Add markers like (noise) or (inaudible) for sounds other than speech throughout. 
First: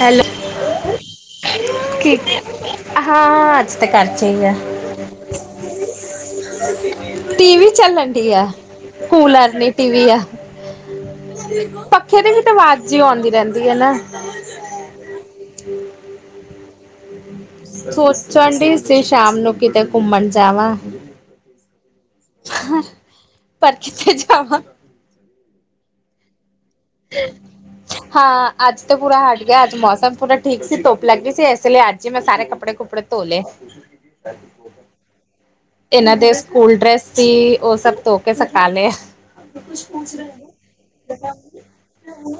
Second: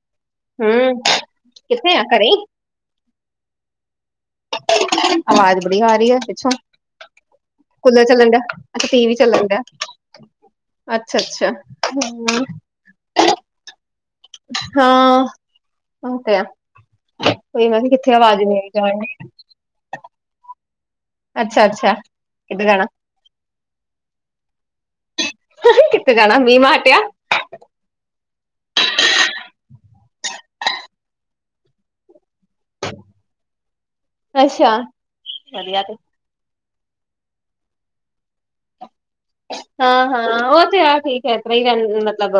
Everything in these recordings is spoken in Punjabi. ਹੈਲੋ। ਹੂੰ, ਕਿੱਥੇ ਐਂ ਘਰੀਂ। ਹਾਂ, ਅੱਜ ਤਾਂ ਘਰ ਚ ਹੀ ਆ। ਆਵਾਜ਼ ਬੜੀ ਆ ਰਹੀ ਐ ਪਿੱਛੋਂ। ਟੀਵੀ ਕੂਲਰ ਚੱਲਣ ਡਈ ਡਿਆ ਆ, ਅੱਛਾ ਟੀਵੀ ਚੱਲਣ ਕੂਲਰ ਡਿਆ ਨੀ ਟੀਵੀ ਆ। ਅੱਛਾ ਅੱਛਾ ਪੱਖੇ ਦੀ ਵੀ ਹੂੰ ਤਾਂ, ਆਵਾਜ਼ ਜੀ ਆਉਂਦੀ ਰਹਿੰਦੀ ਐ ਨਾ। ਹਾਂ, ਉਹ ਤੇ ਹੈ। ਸੋਚਣ ਡਈ ਸੀ, ਸ਼ਾਮ ਨੂੰ ਕਿਤੇ ਘੁੰਮਣ ਜਾਵਾਂ। ਅੱਛਾ- ਅੱਛਾ, ਕਿਧਰ ਜਾਣਾ। ਪਰ ਕਿੱਥੇ ਜਾਵਾਂ। ਕਿੱਥੇ ਜਾਣਾ, ਮੀਂਹ ਮਾਂਹ ਹਟਿਆ। (inaudible) ਹਾਂ ਅੱਜ ਤਾਂ ਪੂਰਾ ਹਟ ਗਿਆ, ਅੱਜ ਮੌਸਮ ਪੂਰਾ ਠੀਕ ਸੀ, ਧੁੱਪ ਲੱਗ ਗਈ ਸੀ, ਇਸ ਲਈ ਅੱਜ ਹੀ ਮੈਂ ਸਾਰੇ ਕੱਪ ਕੱਪੜੇ- ਕੁਪੜੇ ਧੋ ਲਏ। ਅੱਛਾ (unintelligible) ਇਹਨਾਂ ਦੇ ਸਕੂਲ ਡਰੈਸ ਸੀ, ਉਹ ਸਭ ਧੋ ਕੇ ਸੁਕਾ ਲਿਆ। ਹਾਂ- ਹਾਂ, ਉਹ ਤੇ ਹੈ ਠੀਕ ਹੈ, ਇਤਰ੍ਹਾਂ ਹੀ ਰ ਮਤਲਬ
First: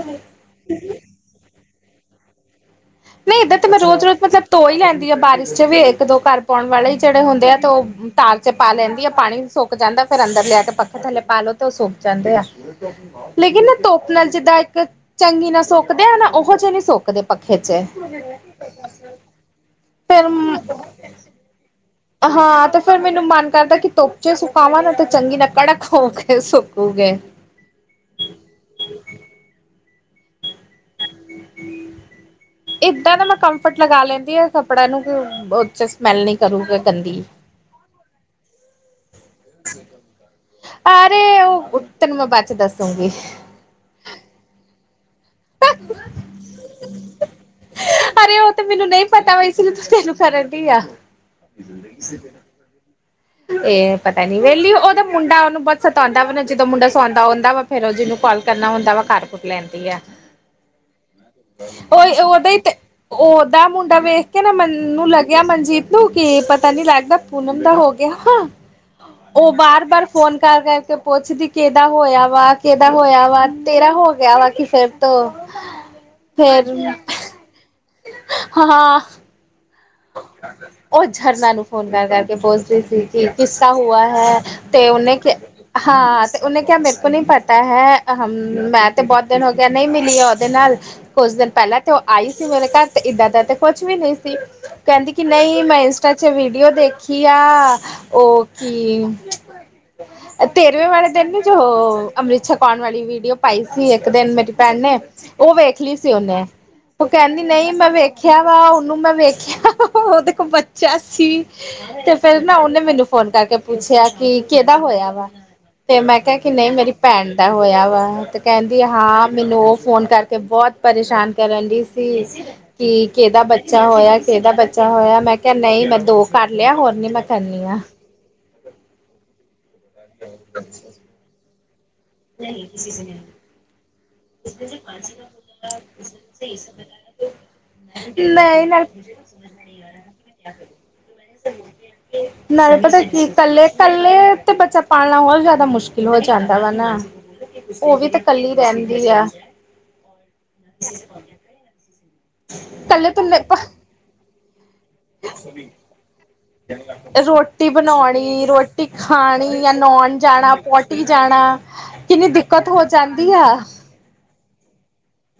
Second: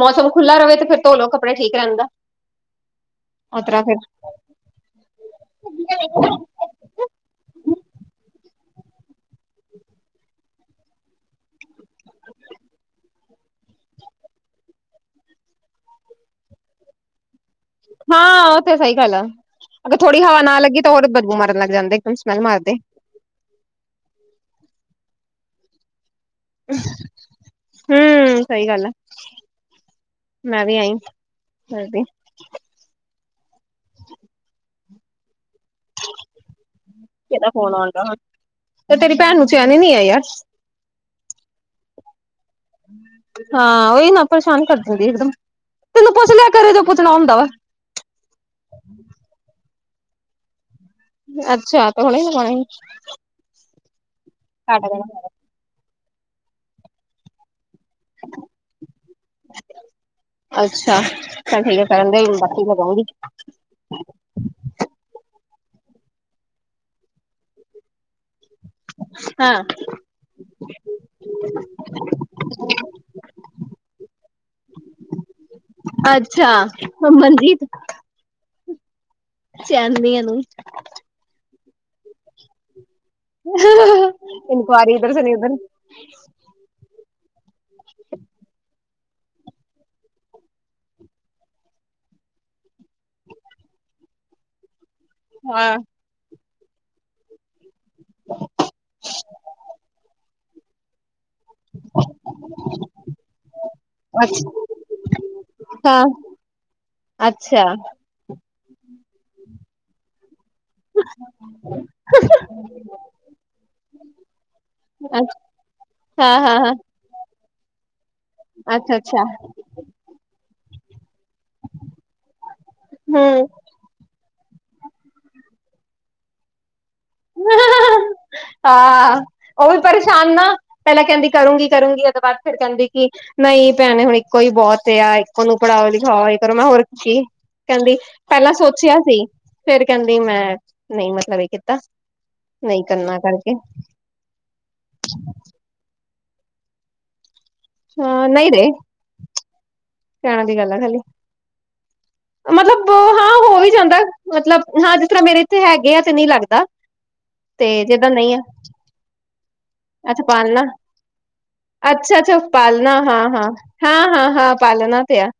ਮੌਸਮ ਖੁੱਲਾ ਰਵੇ, ਤੇ ਫਿਰ ਧੋਲੋ ਕੱਪੜੇ ਠੀਕ ਰਹਿੰਦਾ। ਨਹੀਂ, ਇੱਦਾਂ ਉਸ ਤੇ ਮੈਂ ਤਰ੍ਹਾਂ ਫਿਰ ਰੋਜ਼- ਰੋਜ਼ ਮਤਲਬ ਧੋ ਹੀ ਲੈਂਦੀ ਆਂ, ਬਾਰਿਸ਼ ਚ ਵੀ ਇੱਕ ਦੋ ਘਰ ਪਾਉਣ ਵਾਲੇ ਹੀ ਜਿਹੜੇ ਹੁੰਦੇ ਆ, ਤੇ ਉਹ ਤਾਰ ਚ ਪਾ ਲੈਂਦੀ ਆ ਪਾਣੀ ਸੁੱਕ ਜਾਂਦਾ, ਫੇਰ ਅੰਦਰ ਲਿਆ ਕੇ ਪੱਖੇ ਥੱਲੇ ਪਾ ਲਓ, ਤੇ ਉਹ ਸੁੱਕ ਜਾਂਦੇ ਆ। (unintelligible) ਲੇਕਿਨ ਨਾ ਧੁੱਪ ਨਾਲ, ਜਿੱਦਾਂ ਇੱਕ ਚੰਗੀ ਨਾਲ ਸੁੱਕਦੇ ਆ ਨਾ, ਉਹੋ ਜਿਹੇ ਨਹੀਂ ਸੁੱਕਦੇ ਪੱਖੇ ਚ। ਹਾਂ ਉਹ ਤੇ ਸਹੀ ਗੱਲ ਐ, ਅਗਰ ਥੋੜੀ ਫਿਰ ਹਵਾ ਨਾ ਲੱਗੀ, ਤਾਂ ਉਹ ਬਦਬੂ ਮਾਰਨ ਲੱਗ ਜਾਂਦੇ ਆ। ਹਾਂ ਤੇ ਫੇਰ ਮੈਨੂੰ ਮਨ ਕਰਦਾ ਕਿ ਧੁੱਪ ਚ ਸੁਕਾਵਾਂ ਨਾ, ਤੇ ਚੰਗੀ ਨਾ ਕੜਕ ਹੋਓਗੇ। ਫੇਰ ਸੁੱਕੁਗੇ। ਹੂੰ ਸਹੀ ਗੱਲ ਆ, ਮੈਂ ਵੀ ਅਈਂ ਕਰਦੀ। ਏਦਾਂ ਦਾ ਮੈਂ ਕੰਫਰਟ ਲਗਾ ਲੈਂਦੀ ਆ ਕੱਪੜਿਆਂ ਨੂੰ, ਕਿ ਉਹ ਚ ਸਮੈਲ ਨਹੀਂ ਕਰੂਗਾ ਗੰਦੀ। ਉਹਦਾ ਫ਼ੋਨ ਆਂਦਾ ਹੁਣ, ਉਹ ਤੇਰੀ ਭੈਣ ਨੂੰ ਚੈਣ ਐ ਨੀ ਐ ਯਰ। ਅਰੇ ਉਹ ਤੈਨੂੰ ਮੈਂ ਬਾਦ ਚ ਦੱਸੂਗੀ। ਹਾਂ ਉਹੀ ਨਾ ਪਰੇਸ਼ਾਨ ਕਰਦੇਦੀ ਇਕਦਮ ਤੈਨੂੰ ਪੁੱਛ ਲਿਆ ਕਰਰੇ ਪੁੱਛਣਾ ਹੁੰਦਾ ਵਾ। ਅਰੇ ਉਹ ਤੇ ਮੈਨੂੰ ਨਹੀਂ ਪਤਾ ਐਸ ਕਾਰਕੇ ਮੈ ਤੈਨੂੰ ਕਰਨ ਡ ਆ। ਅੱਛਾ ਤਾਂ ਹੁਣੇ (unintelligible) ਇਹ ਪਤਾ ਨੀ ਵਹਲੀ ਕੱਟ ਉਹਦਾ ਦੇਣਾ ਮੁੰਡਾ ਉਹਨੂੰਹੁਤ ਸਤਾਉਂਦਾ ਵਾ ਨਾ ਜਦੋਂ ਮੁੰਡਾ ਸੌਉਂਦਾ ਹੁੰਦਾ ਵਾ ਫੇਰ ਉਹ ਜਿਹਨੂੰ ਕਾਲ ਕਰਨਾ ਹੁੰਦਾ ਵਾ ਕਾਰ ਕੁਰ ਲੈਂਦੀ ਆ। ਅੱਛਾ ਚੱਲ ਠੀਕ ਹੈ ਕਰਨ ਓਹ ਦੇ ਓਹੀ ਹ ਬਾਕੀ ਤੇ ਲਗਾਉਂਗੀ ਓਦਾ ਮੁੰਡਾ ਵੇ। ਕਹਿੰਦਾ ਮੈਨੂੰ ਲੱਗਿਆ ਮਨਜੀਤ ਨੂੰ ਕਿ ਪਤਾ ਨੀ ਲੱਗਦਾ ਪੂਨਮ ਦਾ ਹੋ ਗਿਆ ਹਾਂ। ਉਹ ਹਾਂ ਬਾਰ ਬਾਰ ਫੋਨ ਕਰ ਕਰਕੇ ਪੁੱਛਦੀ ਕਿਹਦਾ ਹੋਇਆ ਵਾ ਕਿਹਦਾ ਹੋਇਆ ਵਾ ਤੇਰਾ ਹੋ ਕਿਹਾ ਹੈ ਫੇਰ ਤੋਂ। ਅੱਛਾ। ਮਨਜੀਤ। ਹਾਂ-ਹਾਂ। ਚੈਨ ਨੀ ਏਹਨੂੰ। ਉਹ ਛਰਨਾ ਨੂੰ ਫੋਨ ਕਰ ਕਰ ਕੇ ਪੁੋਛਦੀ ਸੀ ਕਿ ਕਿਸਕਾ ਹੁਆ ਹੈ ਤੇ ਇਨਕੁਆਰੀ ਓਹ ਇਧਰ ਸੇ ਨਹੀਂ ਉਧਰ ਹਾਂ ਤੇ ਉਹਨੇ ਕਿਹਾ ਮੇਰੇ ਕੋ ਨੀ ਪਤਾ ਹੈ ਹ ਮੈਂ ਤੇ ਬਹੁਤ ਦਿਨ ਹੋ ਗਿਆ ਨਹੀਂ ਮਿਲੀ ਉਹਦੇ ਨਾਲ। ਕੁਝ ਦਿਨ ਪਹਿਲਾਂ ਤੇ ਉਹ ਆਈ ਸੀ ਮੇਰੇ ਘਰ ਤੇ ਇਏਦਾਂ ਦਾ ਤੇ ਕੁਛ ਵੀ ਨਹੀਂ ਸੀ। ਕਹਿੰਦੀ ਕਿ ਨਹੀਂ ਹਾਂ ਮੈਂ ਇੰਸਟਾ ਚ ਵੀਡੀਓ ਦੇਖੀ ਆ। ਓਕੀ, ਇਹ ਤੇਰਵੇਂ ਵਾਲੇ ਦਿਨ ਅੰਮ੍ਰਿਤ ਛਕਾਉਣ ਵਾਲੀ ਵੀਡੀਓ ਪਾਈ ਸੀ ਇੱਕ ਦਿਨ ਮੇਰੀ ਅੱਛਾ ਭੈਣ ਨੇ। ਉਹ ਵੇਖ ਲਈ ਹਾਂ ਸੀ ਉਹਨੇ ਉਹ ਕਹਿੰਦੀ ਅੱਛਾ ਨਹੀਂ ਮੈਂ ਵੇਖਿਆ ਵਾ ਉਹਨੂੰ ਮੈਂ ਵੇਖਿਆ ਓਹ ਤੇ ਕੋ ਬੱਚਾ ਸੀ। ਤੇ ਫੇਿਰ ਨਾ ਉਹਨੇ ਮੈਨੂੰ ਫੋਨ ਕਰਕੇ ਪੁੱਛਿਆ ਕਿ ਕਿਹਦਾ ਹੋਇਆ ਅੱਛ ਵਾ। ਤੇ ਮੈਂ ਹਾਂ ਕਿਹਾ ਕਿ ਹਾਂ ਨਹੀਂ ਹਾਂ ਮੇਰੀ ਭੈਣ ਦਾ ਹੋਇਆ ਵਾ ਤੇ ਕਹਿੰਦੀ ਅੱਛਾ ਅੱਛਾ ਹਾਂ ਮੈਨੂੰ ਉਹ ਫੋਨ ਕਰਕੇ ਬਹੁਤ ਪਰੇਸ਼ਾਨ ਰਹਿੰਦੀ ਸੀ ਕਿ ਹੂੰ ਕਿਹਦਾ ਬੱਚਾ ਹੋਇਆ ਕਿਹਦਾ ਬੱਚਾ ਛਾ ਹੋਇਆ ਮੈਂ ਕਿਹਾ ਨਹੀਂ ਮੈਂ ਦੋ ਕਰ ਲਿਆ ਹੋਰ ਨੀ ਮੈਂ ਕਰਨੀ ਆ। ਹਹ ਉਹ ਵੀ ਪਰੇਸ਼ਾਨ ਨਾ ਪਹਿਲਾਂ ਕਹਿੰਦੀ ਕਰੂੰਗੀ-ਕਰੂੰਗੀ ਉਹਦੇ ਬਾਅਦ ਫਿਰ ਕਹਿੰਦੀ ਕਿ ਨਹੀਂ ਭੈਣੇ ਹੁਣ ਇੱਕੋ ਹੀ ਬਹੁਤ ਆ ਇੱਕੋ ਨੂੰ ਪੜ੍ਹਾਓ ਲਿਖਾਓ ਕਰੋ ਮੈਂ ਹੋਰ ਕੀ। ਕਹਿੰਦੀ ਪਹਿਲਾਂ ਨਹੀਂ ਨਾਲ ਸੋਚਿਆ ਸੀ ਫੇਿਰ ਕਹਿੰਦੀ ਮੈਂ ਨਹੀਂ ਮਤਲਬ ਇਹ ਕੀਤਾ। ਨੜ ਨਹੀਂ ਪਤਾ ਕਰਨਾ ਕੀ ਕਰਕੇ ਕੱਲੇ-ਕੱਲੇ ਤੇ ਬੱਚਾ ਪਾਲਣਾ ਹੋਤ ਜ਼ਿਆਦਾ ਮੁਸ਼ਕਿਲ ਹੋ ਜਾਂਦਾ ਵਾ ਨਾ ਉਹ ਵੀ ਤਾਂ ਹਾਂ ਨਹੀਂ ਕੱਲੀ ਰਹੇ ਰਹਿੰਦੀ ਆ। ਕਹਿਣ ਦੀ ਗੱਲ ਆ ਖਾਲੀ, ਮਤਲਬ ਕੱਲੇ ਤੋਂ ਹਾਂ ਹੋ ਵੀ ਜਾਂਦਾ ਮਤਲਬ ਹਾਂ ਜਿਸ ਤਰ੍ਹਾਂ ਮੇਰੇ ਇੱਥੇ ਹੈਗੇ ਆ ਤੇ ਨਹੀਂ ਲੱਗਦਾ। (inaudible) ਰੋਟੀ ਤੇ ਜਿੱਦਾਂ ਨਹੀਂ ਆ ਬਣਾਉਣੀ, ਰੋਟੀ ਖਾਣੀ ਜਾਂ ਨਉਣ ਜਾਣਾ, ਪੋਟੀ ਜਾਣਾ। ਕਿੰਨੀ ਅੱਛਾ-ਅੱਛਾ ਦਿੱਕਤ ਹੋ ਪਾਲਣਾ ਜਾਂਦੀ ਹਾਂ-ਹਾਂ। ਆ ਹਾਂ-ਹਾਂ-ਹਾਂ ਪਾਲਣਾ ਤੇ ਆ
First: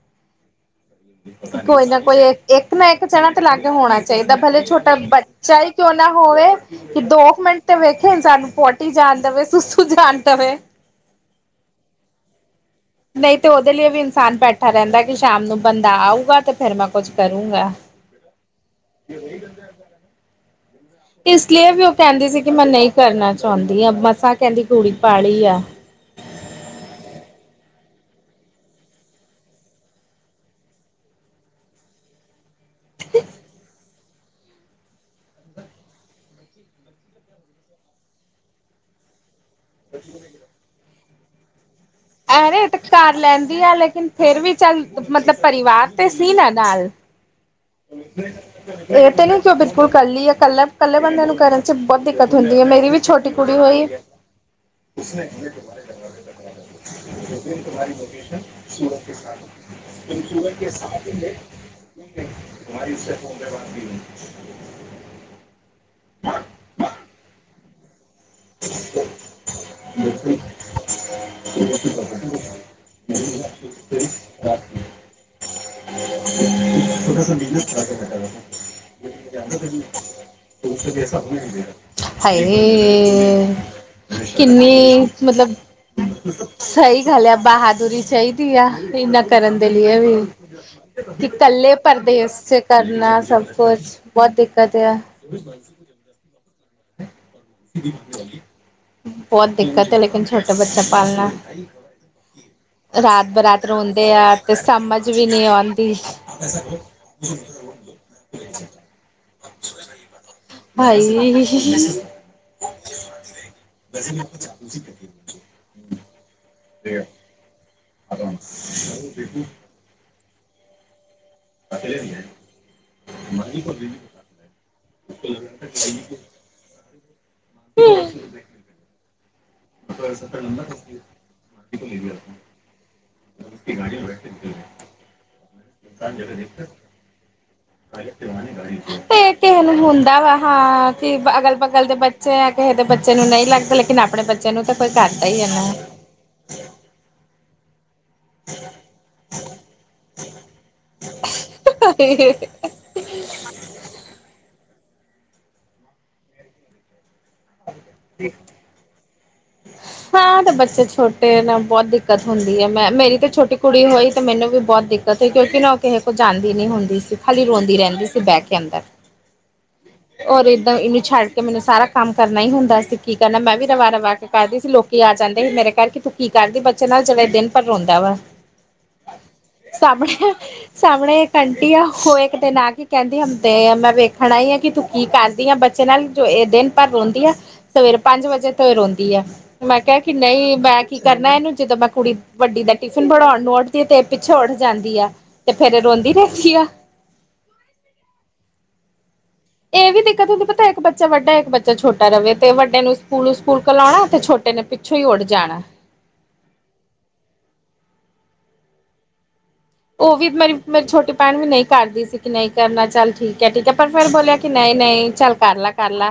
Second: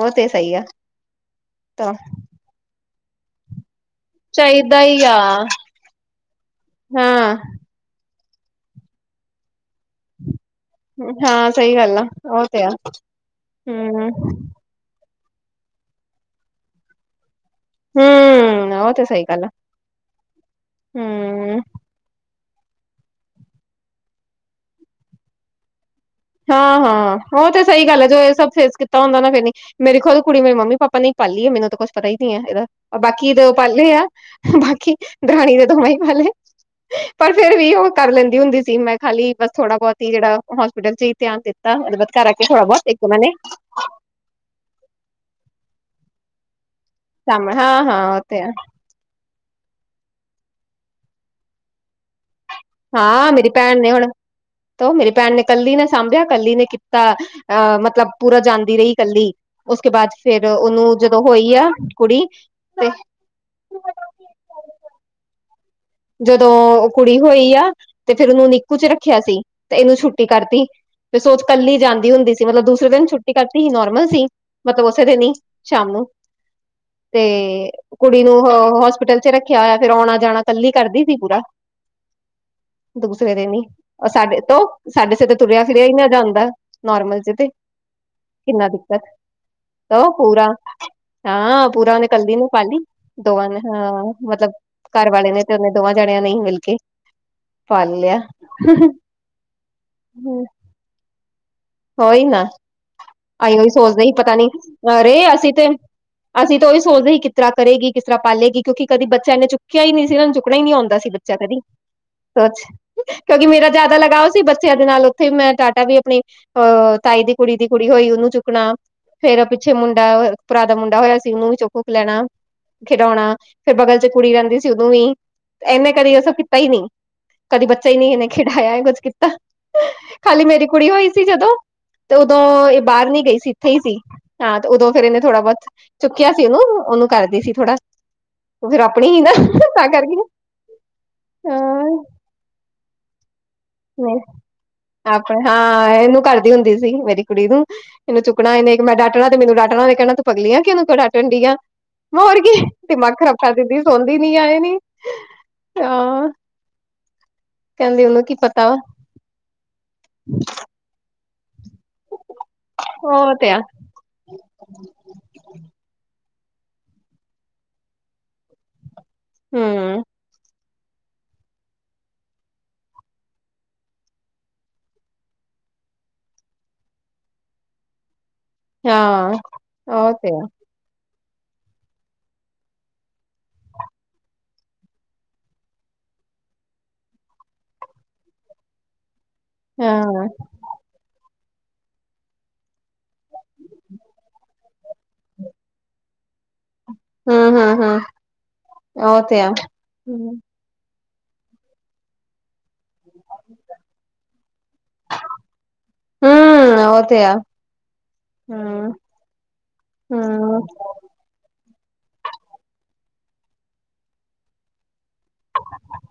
ਉਹ ਤੇ ਸਹੀ ਆ। ਕੋਈ ਤਾਂ ਨਾ ਕੋਈ ਇੱਕ ਨਾ ਇੱਕ ਜਾਨਾ ਤੇ ਲਾਗੇ ਹੋਣਾ ਚਾਹੀਦਾ ਭਲੇ ਛੋਟਾ ਹੀ ਆ ਬੱਚਾ ਹੀ ਕਿਉਂ ਨਾ ਹੋਵੇ ਕਿ ਦੋ ਹਾਂ ਕੁ ਮਿੰਟ ਤੇ ਵੇਖੇ ਇਨਸਾਨ ਪੋਟੀ ਜਾਣ ਦੇਵੇ ਸੁਸੂ ਜਾਣ ਦੇਵੇ ਹਾਂ ਸਹੀ ਗੱਲ ਆ ਉਹ ਤੇ ਆ ਨਹੀਂ ਤੇ ਉਹਦੇ ਲਈ ਵੀ ਹਮ ਇਨਸਾਨ ਬੈਠਾ ਰਹਿੰਦਾ ਕਿ ਸ਼ਾਮ ਨੂੰ ਬੰਦਾ ਆਊਗਾ ਤੇ ਫੇਰ ਮੈਂ ਕੁੱਝ ਕਰੂੰਗਾ ਹਮ ਉਹ ਤੇ ਸਹੀ ਗੱਲ ਆ ਇਸ ਹਮ ਲਈ ਵੀ ਉਹ ਕਹਿੰਦੀ ਸੀ ਕਿ ਮੈਂ ਨਹੀਂ ਕਰਨਾ ਚਾਹੁੰਦੀ ਹ ਮਸਾਂ ਕਹਿੰਦੀ ਗੂੜੀ ਪਾਲੀ ਆ ਹਾਂ ਹਾਂ ਉਹ ਤੇ ਸਹੀ ਗੱਲ ਹੈ ਜੋ ਇਹ ਸਭ ਫੇਸ ਕੀਤਾ ਹੁੰਦਾ ਨਾ ਫੇ ਨੀ ਮੇਰੀ ਖੁਦ ਕੁੜੀ ਮੇਰੇ ਮੰਮੀ ਪਾਪਾ ਨੇ ਪਾਲੀ ਹੈ ਮੈਨੂੰ ਤਾਂ ਕੁਛ ਪਤਾ ਹੀ ਨੀ ਹੈ ਇਹਦਾ ਬਾਕੀ ਇਹਦੇ ਉਹ ਪਾਲੇ ਆ ਬਾਕੀ ਦਰਾਣੀ ਦੇ ਦਵਾ ਹੀ ਪਾਲੇ ਪਰ ਫੇਰ ਵੀ ਉਹ ਕਰ ਲੈਂਦੀ ਹੁੰਦੀ ਸੀ ਮੈਂ ਖਾਲੀ ਬਸ ਥੋੜਾ ਬਹੁਤ ਹੀ ਜਿਹੜਾ ਹੋਸਪਟਲ ਚ ਹੀ ਧਿਆਨ ਦਿੱਤਾ ਮ ਬਾਦ ਘ ਆ ਥੋੜਾ ਐਰੇ ਤੇ ਬਹੁਤ ਦੇ ਕਰ ਉਹ ਨੇ ਲੈਂਦੀ ਆ ਲੇਕਿਨ ਫੇਰ ਵੀ ਚੱਲ ਮਤਲਬ ਪਰਿਵਾਰ ਤੇ ਸੀ ਨਾ ਨਾਲ ਕੰਮ ਹਾਂ ਹਾਂ ਉਹ ਤੇ ਹੈ। ਇਹ ਤੇ ਨੀ ਕਿ ਉਹ ਬਿਲਕੁਲ ਇਕੱਲੀ ਹੈ ਇਕੱਲਾ ਇਕੱਲੇ ਬੰਦੇ ਨੂੰ ਕਰਨ। ਬਹੁਤ ਦਿੱਕਤ ਹੁੰਦੀ ਹੈ ਮੇਰੀ ਵੀ ਛੋਟੀ ਕੁੜੀ ਹੋਈ। ਤਾਂ ਉਹ ਮੇਰੀ ਭੈਣ ਨੇ ਕੱਲੀ ਨੇ ਸਾਂਭਿਆ ਕੱਲੀ ਨੇ ਕੀਤਾ ਅ ਮਤਲਬ ਪੂਰਾ ਜਾਂਦੀ ਰਹੀ ਕੱਲੀ। ਉਸਕੇ ਬਾਅਦ ਫੇਰ ਉਹਨੂੰ ਜਦੋਂ ਹੋਈ ਆ ਕੁੜੀ। ਤੇ (unintelligible) ਜਦੋਂ ਕੁੜੀ ਹੋਈ ਆ ਤੇ ਫੇਰ ਉਹਨੂੰ ਨਿੱਕੂ ਚ ਰੱਖਿਆ ਸੀ ਤੇ ਇਹਨੂੰ ਛੁੱਟੀ ਕਰਤੀ। ਤੇ ਸੋਚ ਕੱਲੀ ਜਾਂਦੀ ਹੁੰਦੀ ਸੀ, ਮਤਲਬ ਦੂਸਰੇ ਦਿਨ ਛੁੱਟੀ ਕਰਦੀ ਸੀ ਨੋਰਮਲ ਸੀ। ਮਤਲਬ ਉਸੇ ਦਿਨ ਹੀ ਸ਼ਾਮ ਨੂੰ ਤੇ ਕੁੜੀ ਨੂੰ ਹੋਸਪਿਟਲ। ਰੱਖਿਆ ਹੋਇਆ ਫਿਰ ਆਉਣਾ ਜਾਣਾ ਕੱਲੀ ਕਰਦੀ ਸੀ ਪੂਰਾ। ਦੂਸਰੇ ਦਿਨ ਹਾਏ ਹੀ, ਸਾਡੇ ਤੋਂ ਕਿੰਨੀ ਸਾਡੇ ਤੋਂ ਤੇ ਮਤਲਬ ਤੁਰਿਆ ਫਿਰਿਆ ਹੀ ਨਹੀ ਜਾਂਦਾ। ਸਹੀ ਨੋਰਮਲ ਗੱਲ ਚ ਆ ਤੇ ਬਹਾਦੁਰੀ ਚਾਹੀਦੀ ਕਿੰਨਾ ਆ ਦਿੱਕਤ ਇੰਨਾ ਕਰਨ ਦੇ ਲਈ ਕੋ ਵੀ ਪੂਰਾ। ਕਿ ਹਾਂ ਕੱਲੇ ਪੂਰਾ ਉਹਨੇ ਕੱਲੀ ਪਰਦੇਸ ਨੇ ਚ ਪਾਲੀ ਕਰਨਾ ਸਭ ਦੋਵਾਂ ਨੇ, ਕੁਛ ਹਾਂ ਬਹੁਤ ਮਤਲਬ ਦਿੱਕਤ ਆ ਘਰ ਵਾਲੇ ਨੇ। ਤੇ ਉਹਨੇ ਦੋਵਾਂ ਜਣਿਆਂ ਨੇ ਹੀ ਮਿਲਕੇ। ਬਹੁਤ ਦਿੱਕਤ ਹੈ ਲੇਕਿਨ ਛੋਟਾ ਬੱਚਾ ਪਾਲਣਾ। ਹੋਈ ਨਾ। ਰਾਤ ਅਹੀ ਬਰਾਤ ਉਹੀ ਸੋਚਦੇ ਰੋਂਦੇ ਸੀ ਪਤਾ ਆ ਨੀ ਤੇ ਸਮਝ ਅਰੇ ਵੀ ਨਹੀਂ ਅਸੀਂ ਤੇ ਆਉਂਦੀ ਅਸੀਂ ਤਾਂ ਉਹੀ ਸੋਚਦੇ ਸੀ ਕਿਸ ਤਰ੍ਹਾਂ। ਕਰੇਗੀ ਕਿਸ ਤਰ੍ਹਾਂ ਪਾਲੇਗੀ ਕਿਉਂਕਿ ਕਦੀ ਬੱਚਾ ਇਹਨੇ ਚੁੱਕਿਆ ਹੀ ਨਹੀਂ ਸੀ ਇਹਨੂੰ ਚੁੱਕਣਾ ਹੀ ਨੀ ਆਂਦਾ ਸੀ ਭਾਈ ਬੱਚਾ ਕਦੀ। ਸਚ ਕਿਉਂਕਿ ਮੇਰਾ ਜ਼ਿਆਦਾ ਲਗਾਓ ਸੀ ਬੱਚਿਆਂ ਦੇ ਨਾਲ ਉੱਥੇ ਮੈਂ ਟਾਟਾ ਵੀ ਆਪਣੀ। ਅਹ ਤਾਈ ਦੀ ਕੁੜੀ ਦੀ ਕੁੜੀ ਹੋਈ ਉਹਨੂੰ ਚੁੱਕਣਾ ਫੇਰ। ਤੇ ਮੁੰਡਾ ਭਰਾ ਦਾ ਮੁੰਡਾ ਹੋਇਆ ਸੀ ਉਹਨੂੰ ਵੀ ਚੁਕ ਚੁਕ ਲੈਣਾ। ਖਿਡਉਣਾ ਫੇਰ ਬਗਲ ਚ ਕੁੜੀ ਰਹਿੰਦੀ ਸੀ ਉਹਨੂੰ ਵੀ ਇਹਨੇ ਇਹ ਸਬ ਕਦੀ ਕੀਤਾ ਹੀ ਨਹੀ। ਕਦੀ ਬੱਚਾ ਹੀ ਨੀ ਇਹਨੇ ਖਿਡਾਇਆ ਕੁੱਝ ਕੀਤਾ। ਖਾਲੀ ਮੇਰੀ ਕੁੜੀ ਹੋਈ (unintelligible) ਸੀ ਜਦੋਂ ਤੇ ਉਦੋਂ ਇਹ ਬਾਹਰ ਨੀ ਗਈ ਸੀ ਇੱਥੇ ਹੀ ਸੀ ਹਾਂ ਤੇ ਉਦੋਂ ਫੇਰ ਇਹਨੇ ਥੋੜਾ ਬਹੁਤ। ਚੁੱਕਿਆ ਸੀ ਉਹਨੂੰ ਉਹਨੂੰ ਕਰਦੀ ਸੀ ਥੋੜਾ। (unintelligible) ਉਹ ਫੇਰ ਆਪਣੀ ਹੀ ਨਾ ਤੇ ਕਿਸੇ ਨੂੰ ਤਾਂ ਹੁੰਦਾ ਕਰਕੇ ਵਾ ਹਾਂ ਕਿ ਅਗਲ ਬਗਲ ਦੇ ਹਾਂ ਬੱਚੇ ਆ ਕਿਸੇ ਦੇ ਬੱਚੇ ਨੂੰ ਨਹੀਂ ਲੱਗਦਾ ਲੇਕਿਨ। ਆਪਣੇ ਬੱਚਿਆਂ ਨੂੰ ਤਾਂ ਕੋਈ ਕਰਦਾ ਹੀ ਹੈ ਆਪਣੇ ਨਾ। ਹਾਂ ਇਹਨੂੰ ਕਰਦੀ ਹੁੰਦੀ ਸੀ ਮੇਰੀ ਕੁੜੀ ਨੂੰ। ਮੈਨੂੰ ਚੁੱਕਣਾ ਇਹਨੇ ਮੈਂ ਡਾਟਣਾ ਤੇ ਮੈਨੂੰ ਡੱਟਣਾ ਮੈਂ ਕਹਿਣਾ ਤ ਤੇ ਪਗਲੀਆਂ ਕਿ ਉਹਨੂੰ ਡਾਟਣਾ ਡੀਆਂ ਮੈਂ ਨਾ ਹੋਰ ਕੀ। ਦਿਮਾਗ ਖਰਾਬ ਕਰ ਦਿੰਦੀ ਸੋਂਦੀ ਨੀ ਆ ਇਹ ਨੀ ਹਾਂ। ਕਹਿੰਦੀ ਉਹਨੂੰ ਕੀ ਪਤਾ। ਹਾਂ ਤੇ ਬੱਚੇ ਛੋਟੇ ਨਾ ਬਹੁਤ ਦਿੱਕਤ ਹੁੰਦੀ ਹੈ ਮੈਂ ਮੇਰੀ ਤੇ ਉਹ ਛੋਟੀ ਆ ਕੁੜੀ ਨੂੰ ਹੋਈ। ਤੇ ਮੈਨੂੰ ਵੀ ਬਹੁਤ ਦਿੱਕਤ ਹੋਈ ਕਿਉਂਕਿ ਉਹ ਕਿਸੇ ਕੋਲ ਜਾਂਦੀ ਨੀ ਹੁੰਦੀ ਸੀ ਖਾਲੀ ਰੋਂਦੀ ਰਹਿੰਦੀ ਸੀ ਬਹਿ ਕੇ ਅੰਦਰ। ਹਮ ਔਰ ਏਦਾਂ ਇਹਨੂੰ ਛੱਡ ਕੇ ਮੈਨੂੰ ਸਾਰਾ ਕੰਮ ਕਰਨਾ ਹੀ ਹੁੰਦਾ ਸੀ ਕੀ ਕਰਨਾ ਮੈਂ ਵੀ ਰਵਾ ਰਵਾ ਕੇ ਕਰਦੀ ਸੀ ਲੋਕ। ਲੋਕੀ ਆ ਜਾਂਦੇ ਸੀ ਮੇਰੇ ਘਰ ਕਿ ਤੂੰ ਕੀ ਕਰਦੀ ਬੱਚੇ ਨਾਲ ਜਿਹੜਾ ਦਿਨ ਭਰ ਰੋਂਂਦਾ ਵਾ। ਹਾਂ ਉਹ ਤੇ ਸਾਹਮਣੇ। ਸਾਹਮਣੇ ਇਕ ਆਂਟੀ ਆ ਉਹ ਇੱਕ ਦਿਨ ਆ ਕੇ ਕਹਿੰਦੀ ਹੁਣ ਤੇ ਮੈਂ ਵੇਖਣਾ ਆਈ ਆ। ਕਿ ਤੂੰ ਕੀ ਕਰਦੀ ਆ ਬੱਚੇ ਨਾਲ ਜੋ ਇਹ ਦਿਨ ਭਰ ਰੋਂਦੀ ਆ ਸਵੇਰੇ ਪੰਜ ਵਜੇ ਤੋਂ ਹੀ ਰੋਂਦੀ ਆ। ਮੈਂ ਆ ਕਿਹਾ ਕਿ ਹਾਂ, ਨਹੀਂ ਹੀ ਮੈਂ। ਕੀ ਕਰਨਾ ਇਹਨੂੰ ਜਦੋਂ ਮੈਂ ਕੁੜੀ ਵੱਡੀ ਦਾ ਟਿਫਿਨ ਬਣਾਉਣ ਨੂੰ ਉੱਠਦੀ ਆ ਤੇ ਪਿੱਛੇ ਉੱਠ ਜਾਂਦੀ ਆ। ਤੇ ਫੇਰ ਰੋਂਦੀ ਵੇਖੀ ਆ। ਹਮ ਹਮ ਹਮ ਉਹ ਤੇ ਆ। ਇਹ ਵੀ ਦਿੱਕਤ ਹੁੰਦੀ ਪਤਾ ਇੱਕ ਬੱਚਾ ਵੱਡਾ ਇੱਕ ਬੱਚਾ ਛੋਟਾ ਰਹੇ ਤੇ ਵੱਡੇ ਨੂੰ ਸਕੂਲੂ ਸਕੂਲ ਲਾਉਣਾ ਤੇ ਛੋਟੇ ਨੇ। ਪਿੱਛੋਂ ਹੀ ਉੱਠ ਜਾਣਾ। ਹਮ ਉਹ ਤੇ ਹੈ। ਹਮ। ਉਹ ਵੀ ਮੇਰੀ ਛੋਟੀ ਭੈਣ ਵੀ ਨਹੀਂ ਕਰਦੀ ਸੀ ਕਿ ਨਹੀਂ ਕਰਨਾ ਚੱਲ ਠੀਕ ਹੈ ਠੀਕ ਹੈ ਪਰ ਫੇਿਰ ਬੋਲਿਆ ਕਿ ਨਹੀਂ ਨਹੀਂ ਚੱਲ ਕਰਲਾ ਕਰ ਲ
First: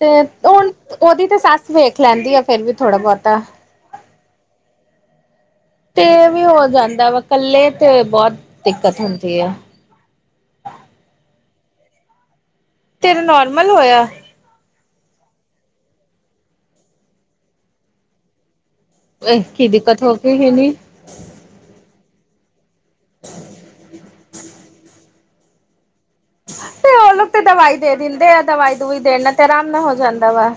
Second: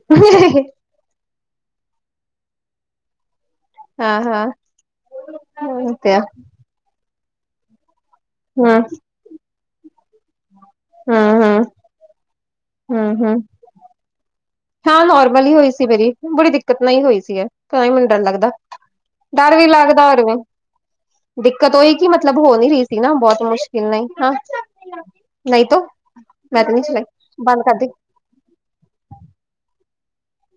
ਤੇ ਹੁਣ ਉਹਦੀ ਤੇ ਸੱਸ ਵੇਖ ਲੈਂਦੀ ਆ ਫੇਿਰ ਵੀ ਥੋੜਾ ਬਹੁਤਾ ਹਾਂ ਹਾਂ ਤੇ ਵੀ ਹੋ ਜਾਂਦਾ ਵਾ ਕੱਲੇ ਤੇ ਬਹੁਤ ਦਿੱਕਤ ਹੁੰਦੀ ਆ ਹਾਂ ਹਾਂ ਤੇਰਾ ਨੋਰਮਲ ਹੋਇਆ ਹਾਂ ਨੋਰਮਲ ਹੀ ਹੋਈ ਸੀ ਮੇਰੀ ਬੜੀ ਦਿੱਕਤ ਨਾਲ ਹੀ ਹੋਈ ਸੀ ਪਰ ਮੈਨੂੰ ਡਰ ਲੱਗਦਾ ਡਰ ਵੀ ਕੀ ਦਿੱਕਤ ਲੱਗਦਾ ਹੋ ਹੋਰ ਵੀ ਗਈ ਹੀ ਨੀ ਦਿੱਕਤ ਉਹੀ ਕਿ ਮਤਲਬ ਹੋ ਨਹੀਂ ਰਹੀ ਸੀ ਨਾ ਬਹੁਤ ਮੁਸ਼ਕਿਲ ਨਹੀਂ ਹਾਂ ਨਹੀਂ ਤ ਤੇ ਉਹ ਲੋਕ ਤੇ ਦਵਾਈ ਦੇ ਦਿੰਦੇ ਆ ਦਵਾਈ ਦੁਵੁਈ ਦੇਣ ਨਾਲ ਤੇ ਆਰਾਮ ਨਾਲ ਹੋ ਜਾਂਦਾ ਵਾ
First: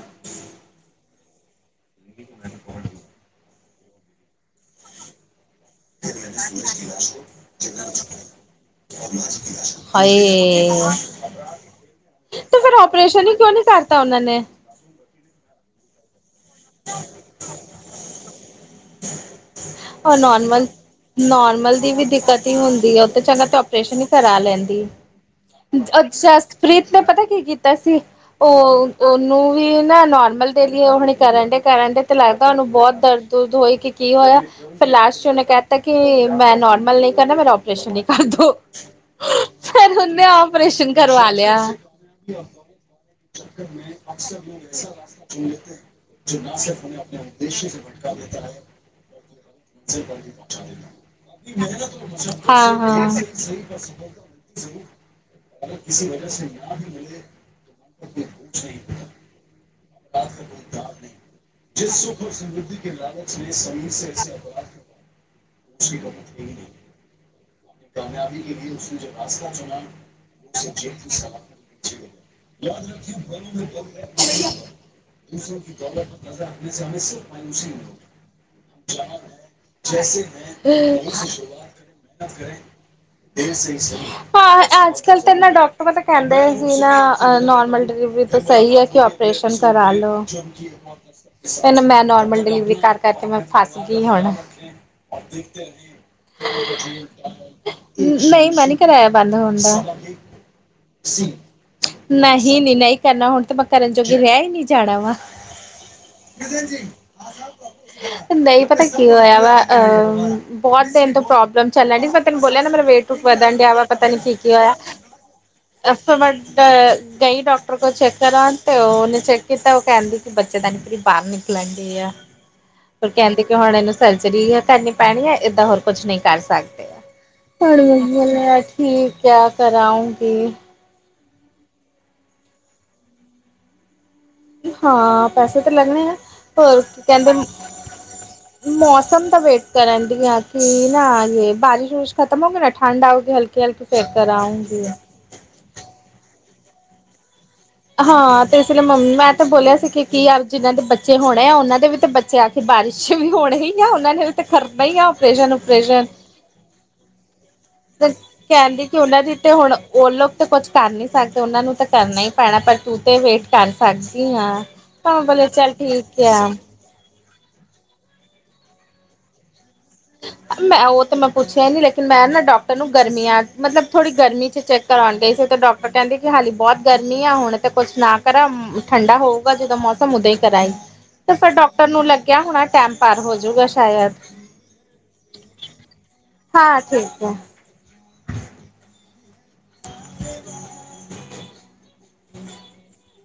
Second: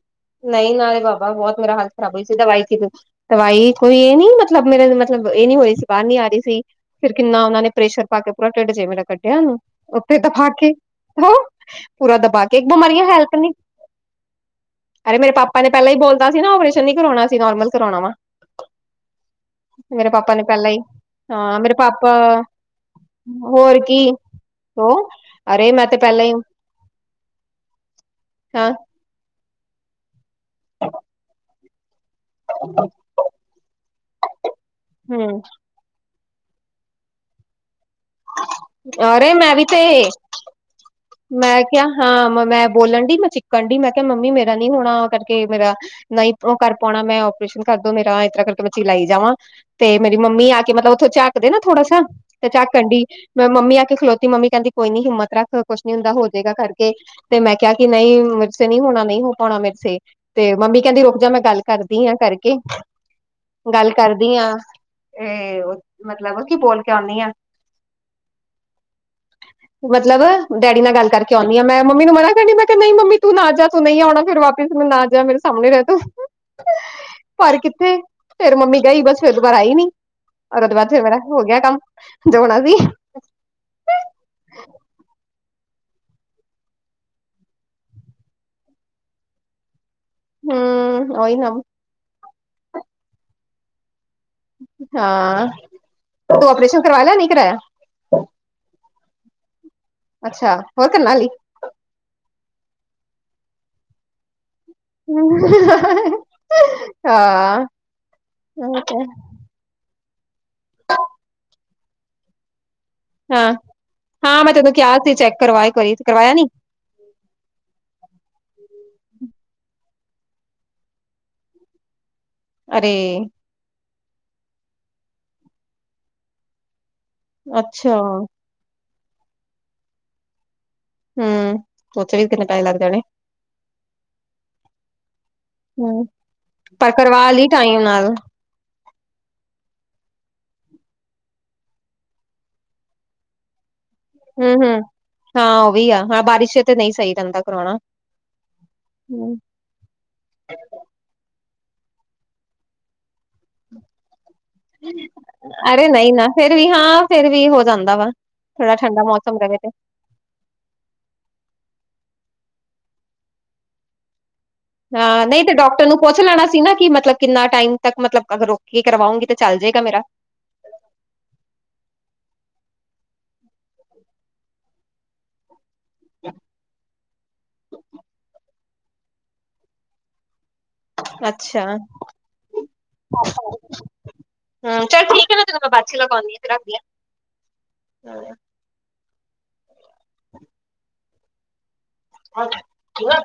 ਨਹੀਂ ਨਾਲੇ ਬਾਬਾ ਬਹੁਤ ਮੇਰਾ ਹਾਲਤ ਖਰਾਬ ਹੋਈ ਸੀ ਦਵਾਈ ਸੀ ਦਵਾਈ ਕੋਈ ਇਹ ਨੀ ਮਤਲਬ ਮੇਰੇ ਮਤਲਬ ਇਹ ਨੀ ਹੋਏ ਸੀ ਬਾਹਰ ਨੀ ਆ ਰਹੀ ਸੀ ਫਿਰ ਕਿੰਨਾ ਉਹਨਾ ਨੇ ਪ੍ਰੈਸ਼ਰ ਪਾ ਕੇ ਪੂਰਾ ਢਿੱਡ ਜਿ ਮੇਰਾ ਕੱਢਿਆ ਉਹਨੂੰ ਉੱਥੇ ਦਬਾ ਹਾਏ ਕੇ ਹੋ ਪੂਰਾ ਦਬਾ ਕੇ ਤੇ ਇੱਕ ਫਿਰ ਬਿਮਾਰੀਆਂ ਓਪਰੇਸ਼ਨ ਹੀ ਹੈਲਪ ਨੇ ਕਿਉਂ ਨੀ ਕਰਤਾ ਉਹਨਾਂ ਨੇ ਅਰੇ ਮੇਰੇ ਪਾਪਾ ਨੇ ਪਹਿਲਾਂ ਹੀ ਬੋਲਦਾ ਸੀ ਨਾ ਓਪਰੇਸ਼ਨ ਨੀ ਕਰਾਉਣਾ ਸੀ ਨੋਰਮਲ ਕਰਾਉਣਾ ਵਾ (unintelligible) ਮੇਰੇ ਪਾਪਾ ਨੇ ਨੋਰਮਲ ਪਹਿਲਾਂ ਹੀ ਹਾਂ ਮੇਰੇ ਨੋਰਮਲ ਦੀ ਵੀ ਪਾਪਾ ਦਿੱਕਤ ਹੀ ਹੁੰਦੀ ਉਹ ਤੇ ਚੰਗਾ ਹੋਰ ਆਪਓਰੇਸ਼ਨ ਹੀ ਕੀ ਕਰਾ ਲੈਂਦੀ ਉਹ ਅਰੇ ਮੈਂ ਤੇ ਪਹਿਲਾਂ ਹੀ ਜਸਤਪ੍ਰੀਤ ਨੇ ਪਤਾ ਕੀ ਕੀਤਾ ਸੀ ਹਾਂ ਉਹ ਉਹਨੂੰ ਵੀ ਨਾ ਨੋਰਮਲ ਦੇ ਲਈ ਉਹ ਹੁਣੀ ਕਰਨ ਡ ਕਰਨਟਏ ਤੇ ਲੱਗਦਾ ਉਹਨੂੰ ਬਹੁਤ ਦਰਦ ਹੋਈ ਕਿ ਕੀ ਹੋਇਆ ਫਿਰ ਲਾਸਟ ਹਮ ਉਹਨੇ ਕ ਕਿਹਾਤਾ ਕਿ ਮੈਂ ਨੋਰਮਲ ਨਹੀਂ ਕਰਨਾ ਮੇਰਾ ਪ੍ਰਸ਼ਨ ਹੀ ਕਰ ਦੋ ਅਰੇ ਮੈਂ ਵੀ ਤੇ ਫੇਰ ਹੁਨੇ ੳ ਮੈਂ ਕਿਹਾ ਹਾਂ ਮੈਂ ਬੋਲਣ ਡੀ ਮੈਂ ਚਿੱਕਣ ਡੀ ਮੈਂ ਕਿਹਾ ਮੰਮੀ ਮੇਰਾ ਨਹੀ ਹੋਣਾ ਕਰਕੇ ਕੇ ਮੇਰਾ ਨਹੀਂ ਉਹ ਕਰ ਪਾਉਣਾ ਮੈਂ ਆਪਰੇਸ਼ਨ ਕਰਦੋ ਮੇਰਾ ਏਦਾ ਕਰਕੇ ਮੈ ਚਿਲਾਈ ਜਾਵਾ ਤੇ ਮਂੰਮੀ ਆਕੇ ਮਤਲਬ ਦੇ ਨਾ ਥੋੜਾ ਸ ਤੇ ਚੱਕ ਹਾਂ ਕਣਡੀ ਮੈਂ ਮੰਮੀ ਆ ਕੇ ਖਲੋਤੀ ਮੰਮੀ ਕਹਿੰਦੀ ਹਾਂ ਕੋਈ ਨੀ ਹਿੰਮਤ ਰੱਖ ਕੁਛ ਨ ਹੁੰਦਾ ਹੋਜਏਗਾ ਕਰਕੇ ਤੇ ਮੈਂ ਕਿਹਾ ਕਿ ਨਹੀਂ ਮਿਰਸ ਨੀ ਹੋਣਾ ਨਹੀਂ ਹੋ ਪਾਉਣਾ ਮਿਰਸੇ ਤੇ ਮੰਮੀ ਕਹਿੰਦੀ ਰੁਕ ਜਾ ਮੈਂ ਗੱਲ ਕਰਦੀ ਹਾਂ ਕਰਕੇ ਗੱਲ ਕਰਦੀ ਹਾਂ ਇਹ ਮਤਲਬ ਕੀ ਬੋਲ ਕੇ ਆਉਂਦੀ ਆ ਕਾਮਯਾਬੀ ਕੇ ਉਸਨੇ ਜੋ ਹਸਾ ਚੁਣਾ ਮਤਲਬ ਡੈਡੀ ਨਾਲ ਗੱਲ ਕਰਕੇ ਆਉਂਦੀ ਹ ਮੈਂ ਮੰਮੀ ਨੂੰ ਮਨਾ ਕਦੀ ਮੈਂ ਕਿਹਾ ਨਹੀਂ ਮੰਮੀ ਤੂੰ ਨਾ ਜਾ ਤੂੰ ਨਹੀਂ ਆਉਣਾ ਫਿਰ ਵਾਪਿਸ ਤੂੰ ਨਾ ਜਾ ਮੇਰੇ ਸਾਹਮਣੇ ਰਹਿ ਤੂੰ ਪਰ ਕਿੱਥੇ ਫਿਰ ਮੰਮੀ ਗਈ ਬਸ ਫਿਰ ਦਬਾਰ ਆਈ ਨੀ ਉਹਦੇ ਬਾਅਦ ਫਿਰ ਮੇਰਾ ਹੋ ਗਿਆ ਕੰਮ ਜੋ ਹੋਣਾ ਸੀ ਤੇਨ ਸਹੀ ਸਹੀ ਹਾਂ ਅੱਜ ਕੱਲ ਤਾਂ ਨਾ ਡਾਕਟਰ ਪਤਾ ਕਹਿੰਦੇ ਆ ਜੀ ਨਾ ਨੋਰਮਲ ਡਿਲੀਵਰੀ ਤਾਂ ਸਹੀ ਹੈ ਕਿਂ ਓਪਰੇਸ਼ਨ ਕਰਾ ਲਓ ਹੂੰ ਉਹੀ ਇਹ ਨਾ ਮੈਂ ਨੋਰਮਲ ਡਿਲੀਵਰੀ ਕਰ ਕਰਕੇ ਮੈਂ ਫਸ ਗਈ ਹੁਣ ਹਾਂ ਦੇਖ ਰਹੇ ਤੂੰ ਆਪਰੇਸ਼ਨ ਕਰਵਾ ਲਿਆ ਨਹੀਂ ਕਰਾਇਆ (unintelligible) ਨਹੀਂ ਮੈਂ ਨੀ ਕਰਾਇਆ ਬੰਦ ਹੋਣ ਦਾ ਅੱਛਾ ਹੋਰ ਕਰਨਾ ਹਾਲੀ ਨਹੀਂ ਨਹੀਂ ਨਹੀਂ ਕਰਨਾ ਹੁਣ ਤੇ ਮੈਂ ਕਰਨ ਜੋਗੇ ਰਹਿ ਹੀ ਨਹੀਂ ਜਾਣਾ ਵਾ। ਹੂ ਹਾ ਹਾ ਹਾ ਨਹੀਂ ਉਹ ਪਤਾ ਤੇ ਕੀ ਹੋਇਆ ਵਾ ਬਹੁਤ ਦੇਰ ਤੋਂ ਪ੍ਰੋਬਲਮ ਚੱਲਣ ਡੀ ਪਰ ਮੈਂ ਤੈਨੂੰ ਬੋਲਿਆ ਨਾ ਮੇਰਾ ਵੇਟ ਤ ਹਾਂ ਵਧਣ ਡਿਆ ਵਾ ਪਤਾ ਨੀ ਠੀ ਹਾਂ ਕੀ ਮੈਂ ਤੈਨੂੰ ਹੋਇਆ ਕਿਹਾ ਸੀ ਚੈੱਕ ਕਰਵਾ ਇੱਕ ਵਾਰੀ ਅੋ ਕਰਵਾਇਆ ਨੀ ਕਈ ਡੋਕਟਰ ਕੋ ਚੈੱਕ ਕਰਉਣ ਤੇ ਉਹਨੇ ਚੈੱਕ ਕੀਤਾ। ਕਹਿੰਦੇ ਕਿ ਬੱਚੇ ਦਾਨੀ ਫਿਰ ਬਾਹਰ ਨਿਕਲਣਗੀ ਆ ਅਰੇ ਫਿਰ ਕਹਿੰਦੀ ਕਿ ਹੁਣ ਇਹਨੂੰ ਸਰਜਰੀ ਕਰਨੀ ਪੈਣੀ ਹੈ ਏਦਾਂ ਹੋਰ ਕੁੱਛ ਨਹੀਂ ਕਰ ਸਕਦੇ। ਹੂੰ ਅੱਛਾ ਮੈਂ ਬੋਲਿਆ ਠੀਕ ਆ ਕਰਾਂਉਗੀ ਹੂੰ ਉੱਥੇ ਵੀ ਕਿੰਨੇ ਪੈਹੇ ਲੱਗ ਜਾਣੇ ਹਾਂ ਪੈਸੇ ਤਾਂ ਲੱਗਣੇ ਹੂੰ ਹੈ ਹੋਰ ਪਰ ਕੀ ਕਰਵਾ ਕਹਿੰਦੇ ਲਈ ਟਾਈਮ ਨਾਲ ਮੌਸਮ ਤਾਂ ਵੇਟ ਕਰਨ ਡੀਆ ਕਿ ਨਾ ਯ ਬਾਰਿਸ਼- ਵਾਰਿਸ਼ ਖਤਮ ਹੋ ਗੀ ਨਾ ਠੰਡ ਆਓਗੀ ਹਲਕੀ- ਹਲਕੀ ਫੇਰ ਹੂੰ- ਹੂੰ ਕਰਾਉਂਗੀ ਹਾਂ। ਉਹ ਵੀ ਆ ਹਾਂ ਬਾਰਿਸ਼ ਤੇ ਨਹੀਂ ਸਹੀ ਰਹਿੰਦਾ ਕਰਵਾਉਣਾ। ਹਾਂ। ਤੇ ਇਸ ਵੇਲੇ ਮੰਮੀ ਮੈਂ ਤੇ ਬੋਲਿਆ ਸੀ ਕਿ ਕੀ ਆਪ ਜਿਹਨਾਂ ਦੇ ਬੱਚੇ ਹੋਣੇ ਆ ਉਹਨਾਂ ਦੇ ਵੀ ਤਾਂ ਬੱਚੇ ਆ ਕੇ ਬਾਰਿਸ਼ ਵੀ ਹੋਣੇ। ਉਹਨਾਂ ਨੇ ਵੀ ਤਾਂ ਕਰਨਾ ਹੀ ਓਪਰੇਸ਼ਨ- ਅਰੇ ਓਪਰੇਸ਼ਨ। ਨਹੀਂ ਨਾ ਫੇਰ ਵੀ ਹਾਂ ਫੇਰ ਵੀ ਹੋ ਜਾਂਦਾ ਵਾ। ਥੋੜਾ ਕਹਿੰਦੀ ਕਿ ਠੰਡਾ ਉਹਨਾਂ ਦੀ ਮੌਸਮ ਰਹੇ ਤੇ ਹੁਣ ਉਹ ਲੋਕ ਤਾਂ ਕੁਛ ਕਰ ਨੀ ਸਕਦੇ ਉਹਨਾਂ ਨੂੰ ਤਾਂ ਕਰਨਾ ਹੀ ਪੈਣਾ ਪਰ ਤੂੰ ਤੇ ਵੇਟ ਕਰ ਸਕਦੀ ਆਂ। ਹਾਂ, ਨਹੀਂ ਤੇ ਡਾਕਟਰ ਨੂੰ ਪੁੱਛ ਲੈਣਾ ਸੀ ਨਾ ਕਿ ਮਤਲਬ ਕਿੰਨਾ ਟਾਈਮ ਤੱਕ ਮਤਲਬ ਅਗਰ ਰੁਕ ਕੇ ਕਰਵਾਉਗੀ ਤਾਂ ਚੱਲ ਜਾਏਗਾ ਮੇਰਾ। ਮੈਂ ਉਹ ਤਾਂ ਮੈਂ ਪੁੱਛਿਆ ਹੀ ਨੀ ਲੇਕਿਨ ਮੈਂ ਨਾ ਡਾਕਟਰ ਨੂੰ ਗਰਮੀਆਂ ਮਤਲਬ ਥੋੜੀ ਗਰਮੀ 'ਚ ਚੈੱਕ ਕਰਾਉਣ ਗਈ ਸੀ ਤੇ ਡਾਕਟਰ ਕਹਿੰਦੇ ਕਿ ਹਾਲੀ ਬਹੁਤ ਗਰਮੀ ਆ ਹੁਣ ਤਾਂ ਕੁਛ ਨਾ ਕਰਾਂ। ਠੰਡਾ ਹੋਊਗਾ ਜਦੋਂ ਮੌਸਮ ਉਦੋਂ ਹੀ ਕਰਾਂਈ। ਤੇ ਫਿਰ ਅੱਛਾ ਡਾਕਟਰ ਨੂੰ ਲੱਗਿਆ ਹੁਣ ਟਾਈਮ ਪਾਰ ਹੋਜੂਗਾ ਸ਼ਾਇਦ ਹੂੰ, ਚੱਲ ਠੀਕ ਮੈਂ ਤੈਨੂੰ ਬਾਦ 'ਚ ਕਾਲ ਲਾਂਵਾਗੀ। ਹਾਂ, ਸਹੀ ਏ। (unintelligible) (inaudible) ਹੋਰ ਠੀਕ ਏ।